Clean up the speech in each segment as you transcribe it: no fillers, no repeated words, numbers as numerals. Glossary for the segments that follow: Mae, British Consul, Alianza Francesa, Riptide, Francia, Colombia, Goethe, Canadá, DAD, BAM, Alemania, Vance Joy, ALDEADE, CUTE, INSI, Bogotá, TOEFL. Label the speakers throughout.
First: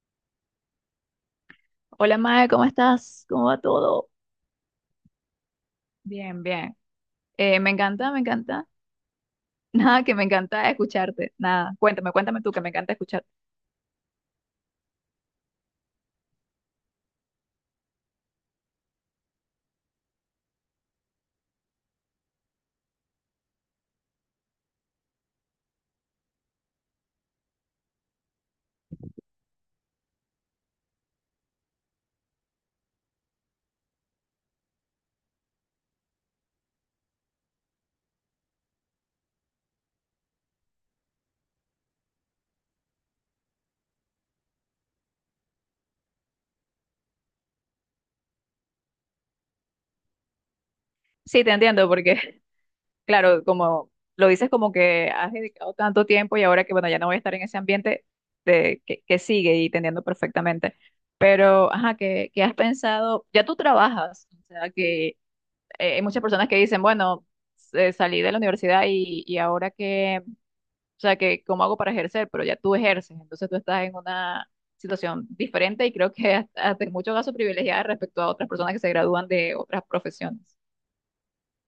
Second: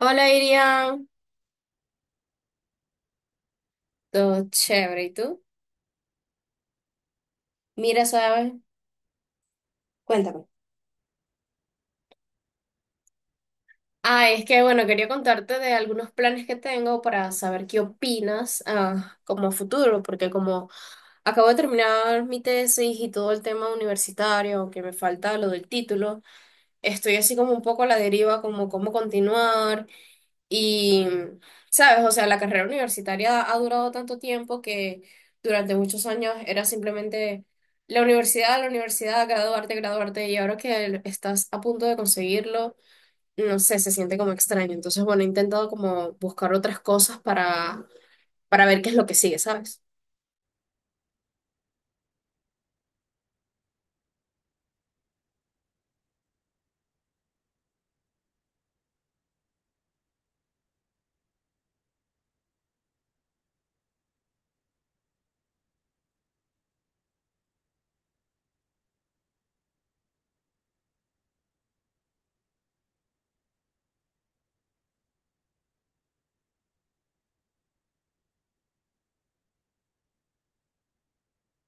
Speaker 1: Hola Irian,
Speaker 2: Hola Mae, ¿cómo estás? ¿Cómo va todo?
Speaker 1: todo chévere, ¿y tú?
Speaker 2: Bien, bien. Me
Speaker 1: Mira,
Speaker 2: encanta, me
Speaker 1: ¿sabes?
Speaker 2: encanta. Nada, que me
Speaker 1: Cuéntame.
Speaker 2: encanta escucharte. Nada, cuéntame, cuéntame tú, que me encanta escucharte.
Speaker 1: Es que bueno, quería contarte de algunos planes que tengo para saber qué opinas como a futuro, porque como acabo de terminar mi tesis y todo el tema universitario, que me falta lo del título, estoy así como un poco a la deriva, como cómo continuar. Y, sabes, o sea, la carrera universitaria ha durado tanto tiempo que durante muchos años era simplemente la universidad, graduarte, graduarte, y ahora que estás a punto de conseguirlo, no sé, se siente como extraño. Entonces, bueno, he intentado como buscar otras cosas para ver qué es lo que sigue, ¿sabes?
Speaker 2: Sí, te entiendo, porque, claro, como lo dices, como que has dedicado tanto tiempo y ahora que, bueno, ya no voy a estar en ese ambiente de, que sigue, y te entiendo perfectamente. Pero, ajá, ¿qué has pensado? Ya tú trabajas, o sea, que hay muchas personas que dicen, bueno, salí de la universidad y ahora que… O sea, que cómo hago para ejercer, pero ya tú ejerces, entonces tú estás en una situación diferente y creo que hasta, hasta en muchos casos privilegiada respecto a otras personas que se gradúan de otras profesiones.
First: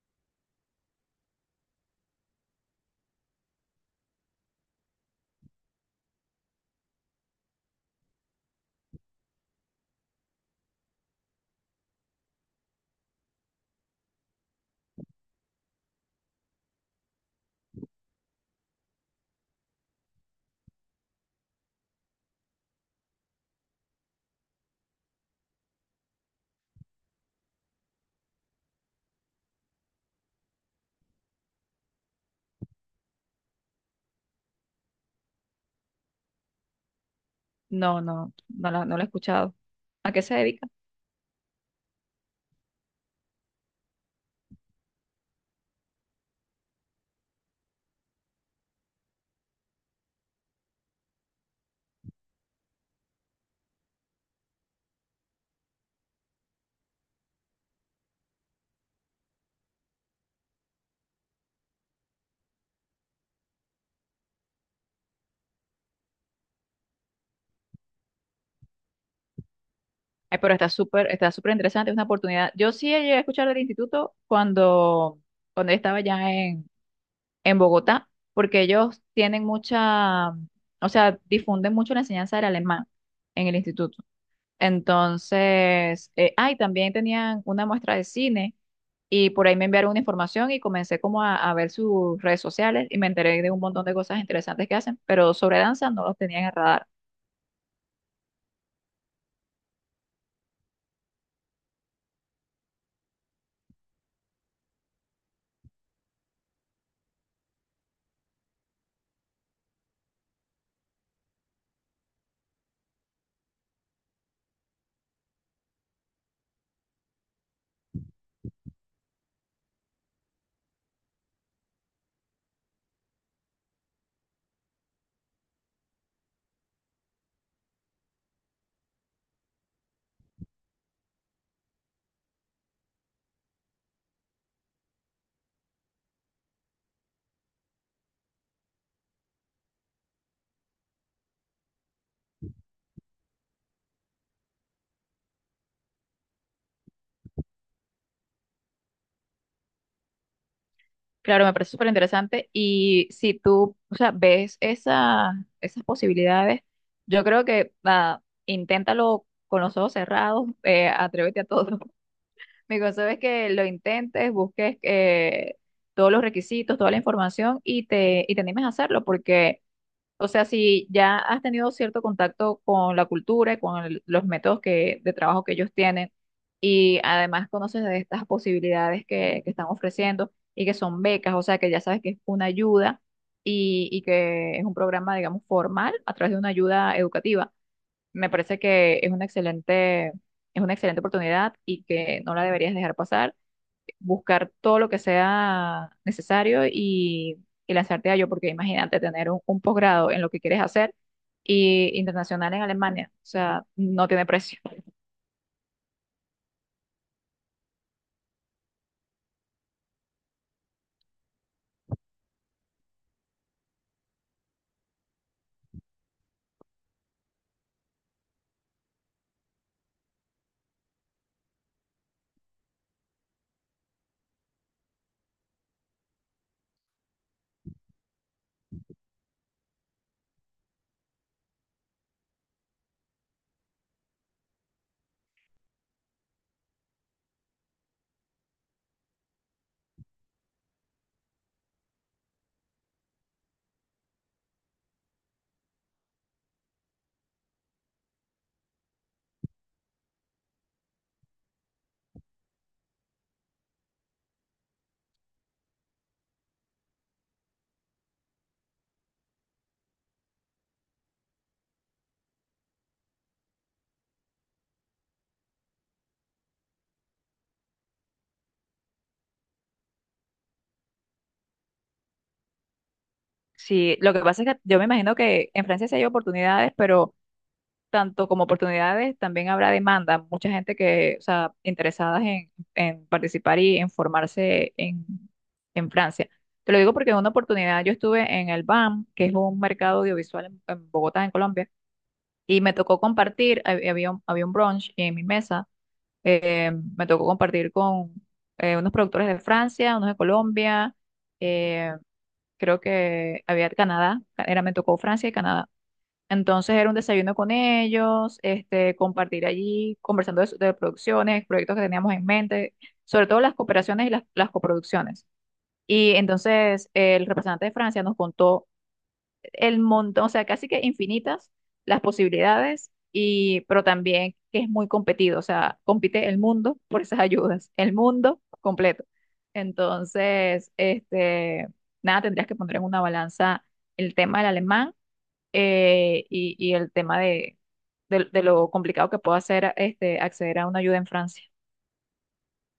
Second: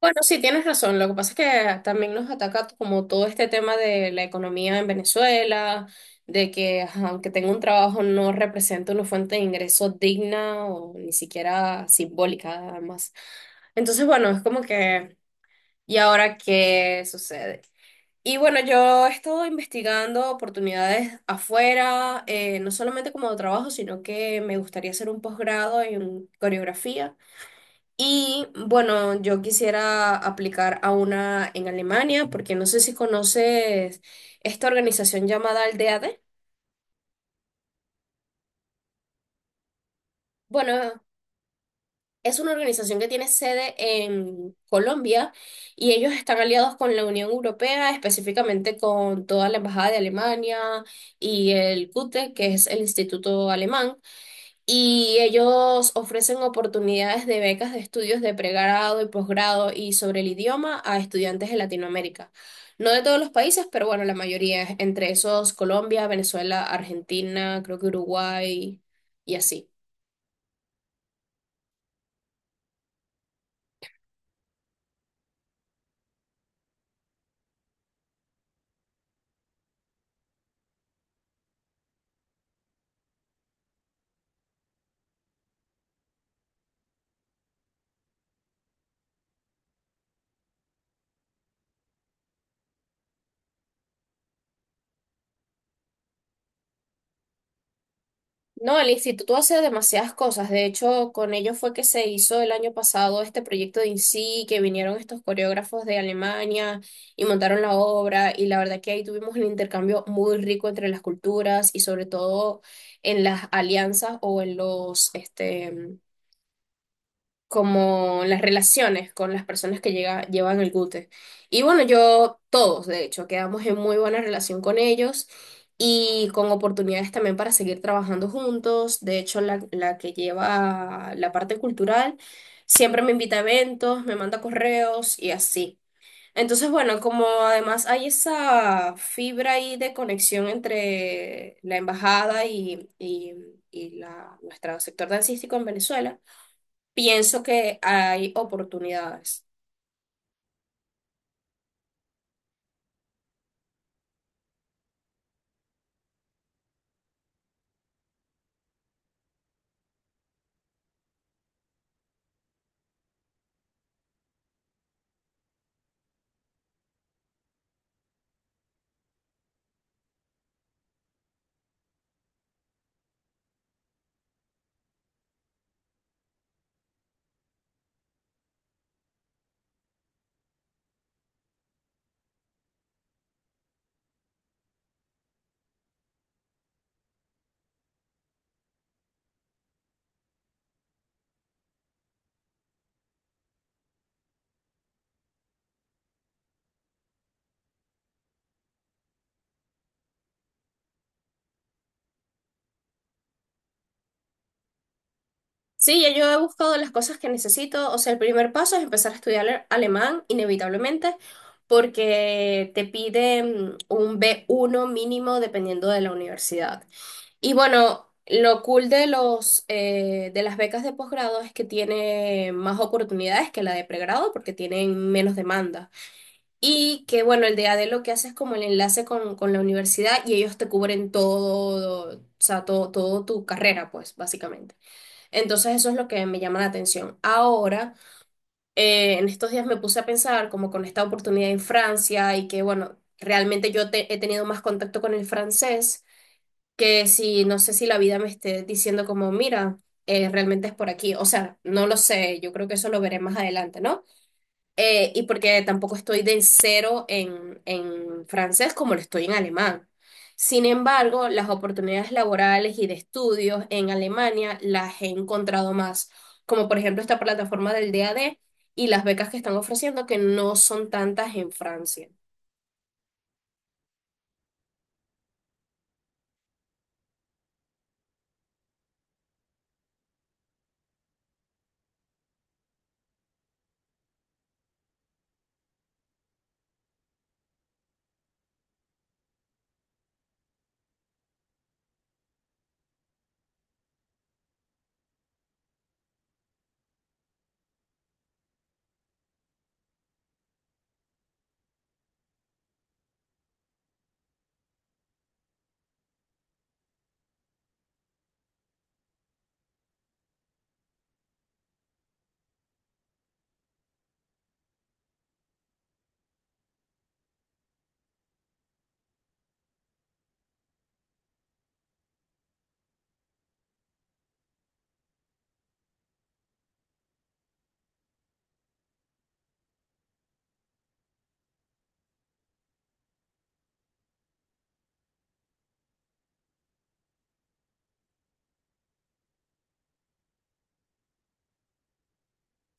Speaker 1: Bueno, sí, tienes razón. Lo que pasa es que también nos ataca como todo este tema de la economía en Venezuela, de que ajá, aunque tenga un trabajo no representa una fuente de ingreso digna o ni siquiera simbólica, además. Entonces, bueno, es como que, ¿y ahora qué sucede? Y bueno, yo he estado investigando oportunidades afuera, no solamente como de trabajo, sino que me gustaría hacer un posgrado en coreografía. Y bueno, yo quisiera aplicar a una en Alemania, porque no sé si conoces esta organización llamada ALDEADE.
Speaker 2: No, no la he escuchado. ¿A qué se dedica?
Speaker 1: Bueno, es una organización que tiene sede en Colombia y ellos están aliados con la Unión Europea, específicamente con toda la Embajada de Alemania y el CUTE, que es el Instituto Alemán. Y ellos ofrecen oportunidades de becas de estudios de pregrado y posgrado y sobre el idioma a estudiantes de Latinoamérica. No de todos los países, pero bueno, la mayoría, entre esos Colombia, Venezuela, Argentina, creo que Uruguay y así.
Speaker 2: Ay, pero está súper interesante, es una oportunidad. Yo sí llegué a escuchar del instituto cuando, cuando yo estaba ya en Bogotá, porque ellos tienen mucha, o sea, difunden mucho la enseñanza del alemán en el instituto. Entonces, ay, también tenían una muestra de cine, y por ahí me enviaron una información y comencé como a ver sus redes sociales, y me enteré de un montón de cosas interesantes que hacen, pero sobre danza no los tenía en el radar.
Speaker 1: No, el instituto hace demasiadas cosas. De hecho, con ellos fue que se hizo el año pasado este proyecto de INSI, que vinieron estos coreógrafos de Alemania y montaron la obra. Y la verdad que ahí tuvimos un intercambio muy rico entre las culturas y sobre todo en las alianzas o en como las relaciones con las personas que llevan el Gute. Y bueno, yo, todos, de hecho, quedamos en muy buena relación con ellos y con oportunidades también para seguir trabajando juntos. De hecho, la que lleva la parte cultural siempre me invita a eventos, me manda correos y así. Entonces, bueno, como además hay esa fibra ahí de conexión entre la embajada y nuestro sector dancístico en Venezuela, pienso que hay oportunidades.
Speaker 2: Claro, me parece súper interesante, y si tú, o sea, ves esa, esas posibilidades, yo creo que nada, inténtalo con los ojos cerrados, atrévete a todo. Mi consejo es que lo intentes, busques todos los requisitos, toda la información, y te animes a hacerlo, porque, o sea, si ya has tenido cierto contacto con la cultura y con los métodos que, de trabajo que ellos tienen, y además conoces de estas posibilidades que están ofreciendo y que son becas, o sea, que ya sabes que es una ayuda y que es un programa, digamos, formal a través de una ayuda educativa. Me parece que es una excelente oportunidad y que no la deberías dejar pasar. Buscar todo lo que sea necesario y lanzarte a ello, porque imagínate tener un posgrado en lo que quieres hacer, y internacional en Alemania. O sea, no tiene precio.
Speaker 1: Sí, ya yo he buscado las cosas que necesito. O sea, el primer paso es empezar a estudiar alemán, inevitablemente, porque te piden un B1 mínimo dependiendo de la universidad. Y bueno, lo cool de de las becas de posgrado es que tiene más oportunidades que la de pregrado porque tienen menos demanda. Y que bueno, el de ADE lo que hace es como el enlace con la universidad y ellos te cubren todo, o sea, todo, todo tu carrera, pues, básicamente. Entonces eso es lo que me llama la atención. Ahora, en estos días me puse a pensar como con esta oportunidad en Francia y que bueno, realmente yo he tenido más contacto con el francés que si, no sé si la vida me esté diciendo como, mira, realmente es por aquí. O sea, no lo sé, yo creo que eso lo veré más adelante, ¿no? Y porque tampoco estoy del cero en francés como lo estoy en alemán. Sin embargo, las oportunidades laborales y de estudios en Alemania las he encontrado más, como por ejemplo esta plataforma del DAD y las becas que están ofreciendo que no son tantas en Francia.
Speaker 2: Sí, lo que pasa es que yo me imagino que en Francia sí hay oportunidades, pero tanto como oportunidades, también habrá demanda. Mucha gente que, o sea, interesadas en participar y en formarse en Francia. Te lo digo porque en una oportunidad yo estuve en el BAM, que es un mercado audiovisual en Bogotá, en Colombia, y me tocó compartir, había un brunch en mi mesa, me tocó compartir con unos productores de Francia, unos de Colombia, eh, creo que había de Canadá, era, me tocó Francia y Canadá. Entonces era un desayuno con ellos, este, compartir allí, conversando de, de producciones, proyectos que teníamos en mente, sobre todo las cooperaciones y las coproducciones. Y entonces el representante de Francia nos contó el montón, o sea, casi que infinitas las posibilidades, y, pero también que es muy competido, o sea, compite el mundo por esas ayudas, el mundo completo. Entonces, este, nada, tendrías que poner en una balanza el tema del alemán, y el tema de, de lo complicado que puede ser este, acceder a una ayuda en Francia.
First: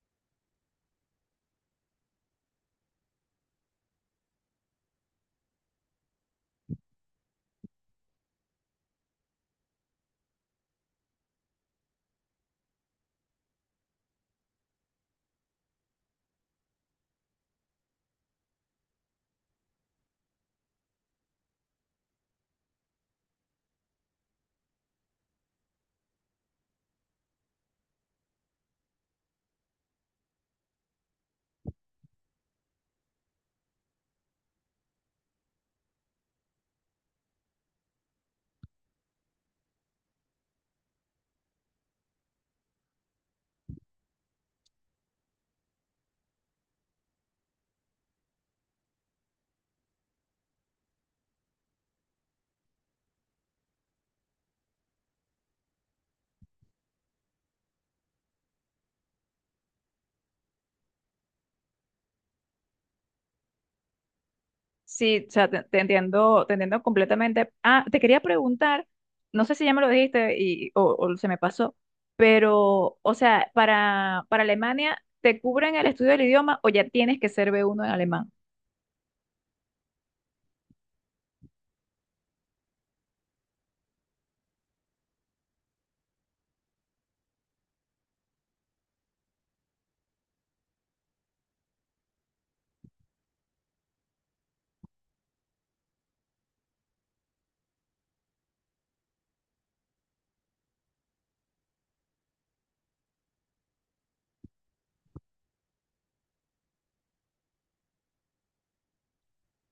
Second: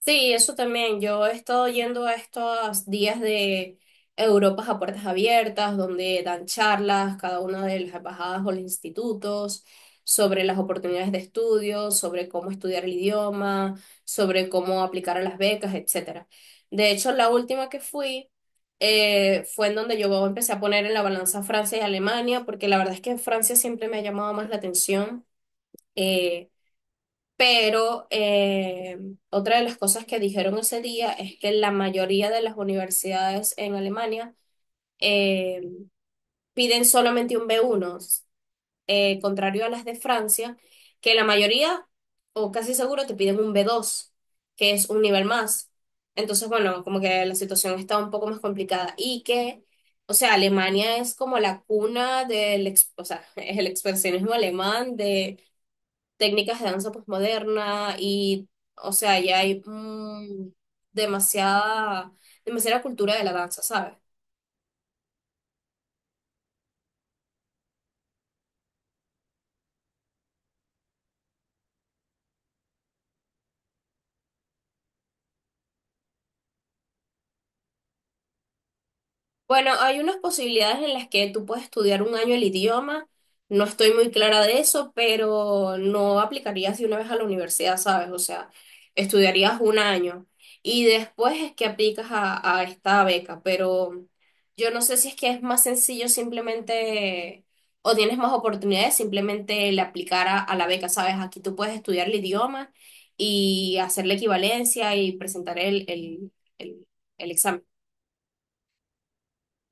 Speaker 1: Sí, eso también. Yo he estado yendo a estos días de Europas a puertas abiertas, donde dan charlas cada una de las embajadas o los institutos sobre las oportunidades de estudio, sobre cómo estudiar el idioma, sobre cómo aplicar a las becas, etcétera. De hecho, la última que fui fue en donde yo empecé a poner en la balanza Francia y Alemania, porque la verdad es que Francia siempre me ha llamado más la atención. eh, pero otra de las cosas que dijeron ese día es que la mayoría de las universidades en Alemania eh, piden solamente un B1, contrario a las de Francia, que la mayoría, o casi seguro, te piden un B2, que es un nivel más. Entonces, bueno, como que la situación está un poco más complicada y que, o sea, Alemania es como la cuna del, o sea, es el expresionismo alemán de técnicas de danza posmoderna y, o sea, ya hay demasiada, demasiada cultura de la danza, ¿sabes?
Speaker 2: Sí, o sea, te, te entiendo completamente. Ah, te quería preguntar, no sé si ya me lo dijiste y, o se me pasó, pero, o sea, para Alemania, ¿te cubren el estudio del idioma o ya tienes que ser B1 en alemán?
Speaker 1: Bueno, hay unas posibilidades en las que tú puedes estudiar un año el idioma. No estoy muy clara de eso, pero no aplicarías de una vez a la universidad, ¿sabes? O sea, estudiarías un año y después es que aplicas a esta beca, pero yo no sé si es que es más sencillo simplemente o tienes más oportunidades simplemente el aplicar a la beca, ¿sabes? Aquí tú puedes estudiar el idioma y hacer la equivalencia y presentar el el examen.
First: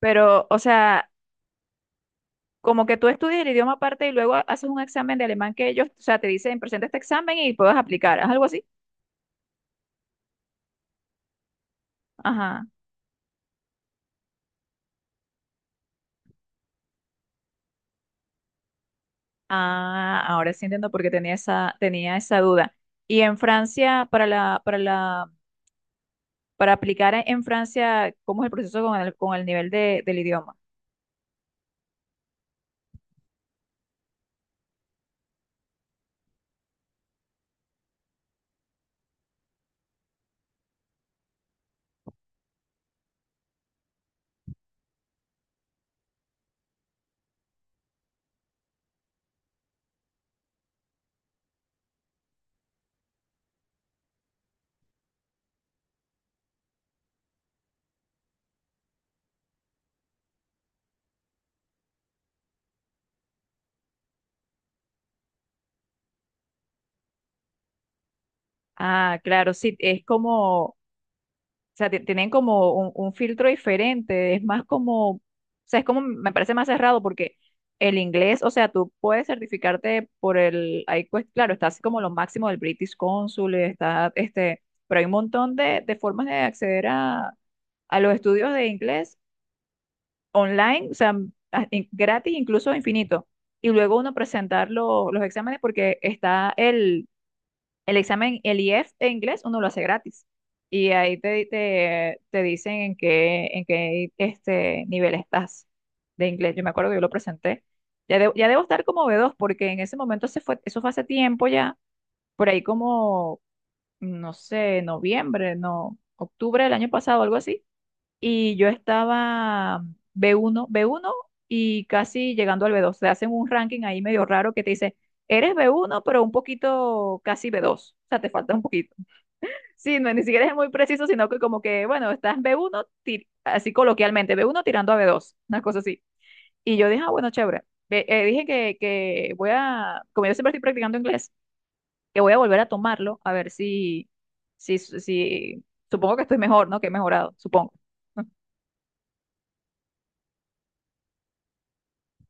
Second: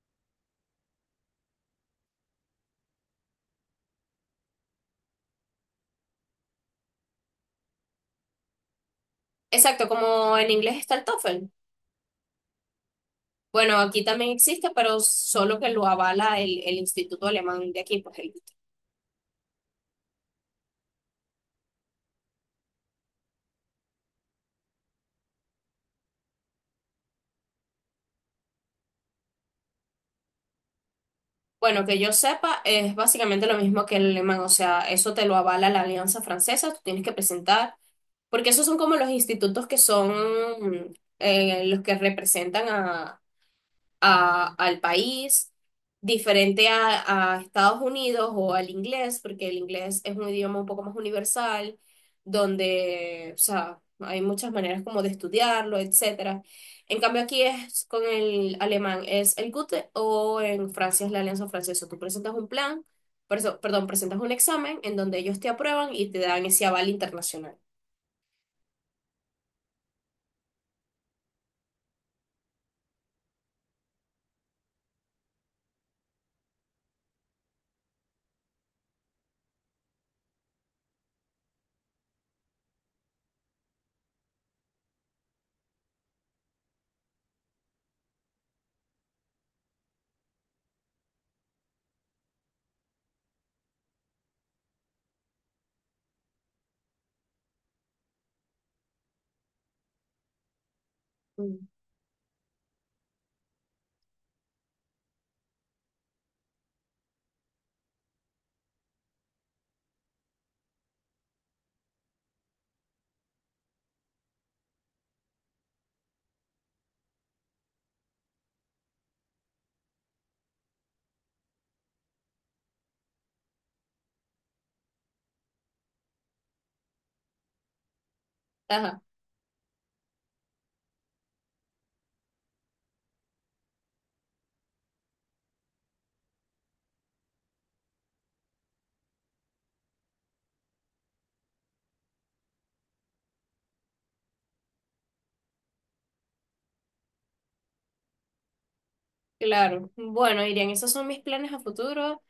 Speaker 2: Pero, o sea, como que tú estudias el idioma aparte y luego haces un examen de alemán que ellos, o sea, te dicen, presenta este examen y puedes aplicar, ¿es algo así?
Speaker 1: Exacto, como en inglés está el TOEFL.
Speaker 2: Ajá.
Speaker 1: Bueno, aquí también existe, pero solo que lo avala el Instituto Alemán de aquí, pues el-
Speaker 2: Ah, ahora sí entiendo por qué tenía esa duda. Y en Francia, para la, para la, para aplicar en Francia, ¿cómo es el proceso con el nivel de, del idioma?
Speaker 1: Bueno, que yo sepa, es básicamente lo mismo que el alemán, o sea, eso te lo avala la Alianza Francesa, tú tienes que presentar, porque esos son como los institutos que son los que representan al país, diferente a Estados Unidos o al inglés, porque el inglés es un idioma un poco más universal, donde, o sea, hay muchas maneras como de estudiarlo, etcétera. En cambio aquí es con el alemán, es el Goethe o en Francia es la Alianza Francesa. Tú presentas un plan, perdón, presentas un examen en donde ellos te aprueban y te dan ese aval internacional.
Speaker 2: Ah, claro, sí, es como, o sea, tienen como un filtro diferente, es más como, o sea, es como, me parece más cerrado porque el inglés, o sea, tú puedes certificarte por el, ahí pues, claro, está así como lo máximo del British Consul, está, este, pero hay un montón de formas de acceder a los estudios de inglés online, o sea, gratis, incluso infinito. Y luego uno presentar los exámenes porque está el examen, el IF en inglés, uno lo hace gratis. Y ahí te,
Speaker 1: Mm.
Speaker 2: te, te dicen en qué este nivel estás de inglés. Yo me acuerdo que yo lo presenté. Ya, ya debo estar como B2 porque en ese momento se fue, eso fue hace tiempo ya, por ahí como, no sé, noviembre, no, octubre del año pasado, algo así, y yo estaba B1, B1 y casi llegando al B2. Te hacen un ranking ahí medio raro que te dice, eres B1, pero un poquito casi B2. O sea, te falta un poquito.
Speaker 1: Ajá,
Speaker 2: Sí, no, ni siquiera es muy preciso, sino que como que, bueno, estás B1, así coloquialmente, B1 tirando a B2, una cosa así. Y yo dije, ah, bueno, chévere. Dije que voy a, como yo siempre estoy practicando inglés, que voy a volver a tomarlo, a ver si, si, si, supongo que estoy mejor, ¿no? Que he mejorado, supongo.
Speaker 1: claro. Bueno, Irian, esos son mis planes a futuro.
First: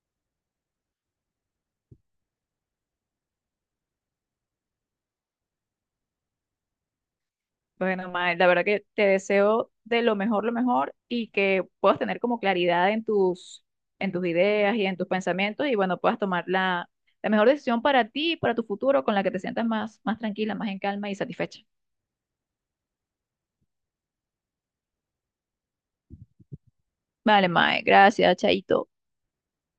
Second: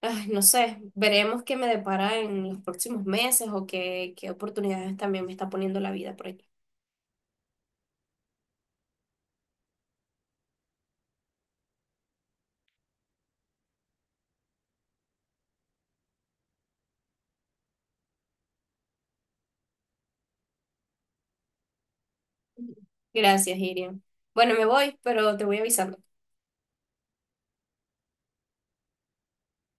Speaker 1: Ay, no sé, veremos qué me depara en los próximos meses o qué oportunidades también me está poniendo la vida por aquí.
Speaker 2: Bueno, Mae, la verdad que te deseo de lo mejor, lo mejor, y que puedas tener como claridad en tus ideas y en tus pensamientos, y bueno, puedas tomar la, la mejor decisión para ti y para tu futuro, con la que te sientas más, más tranquila, más en calma y satisfecha.
Speaker 1: Gracias, Irian. Bueno, me voy, pero te voy avisando.
Speaker 2: Vale, Mae, gracias, chaito.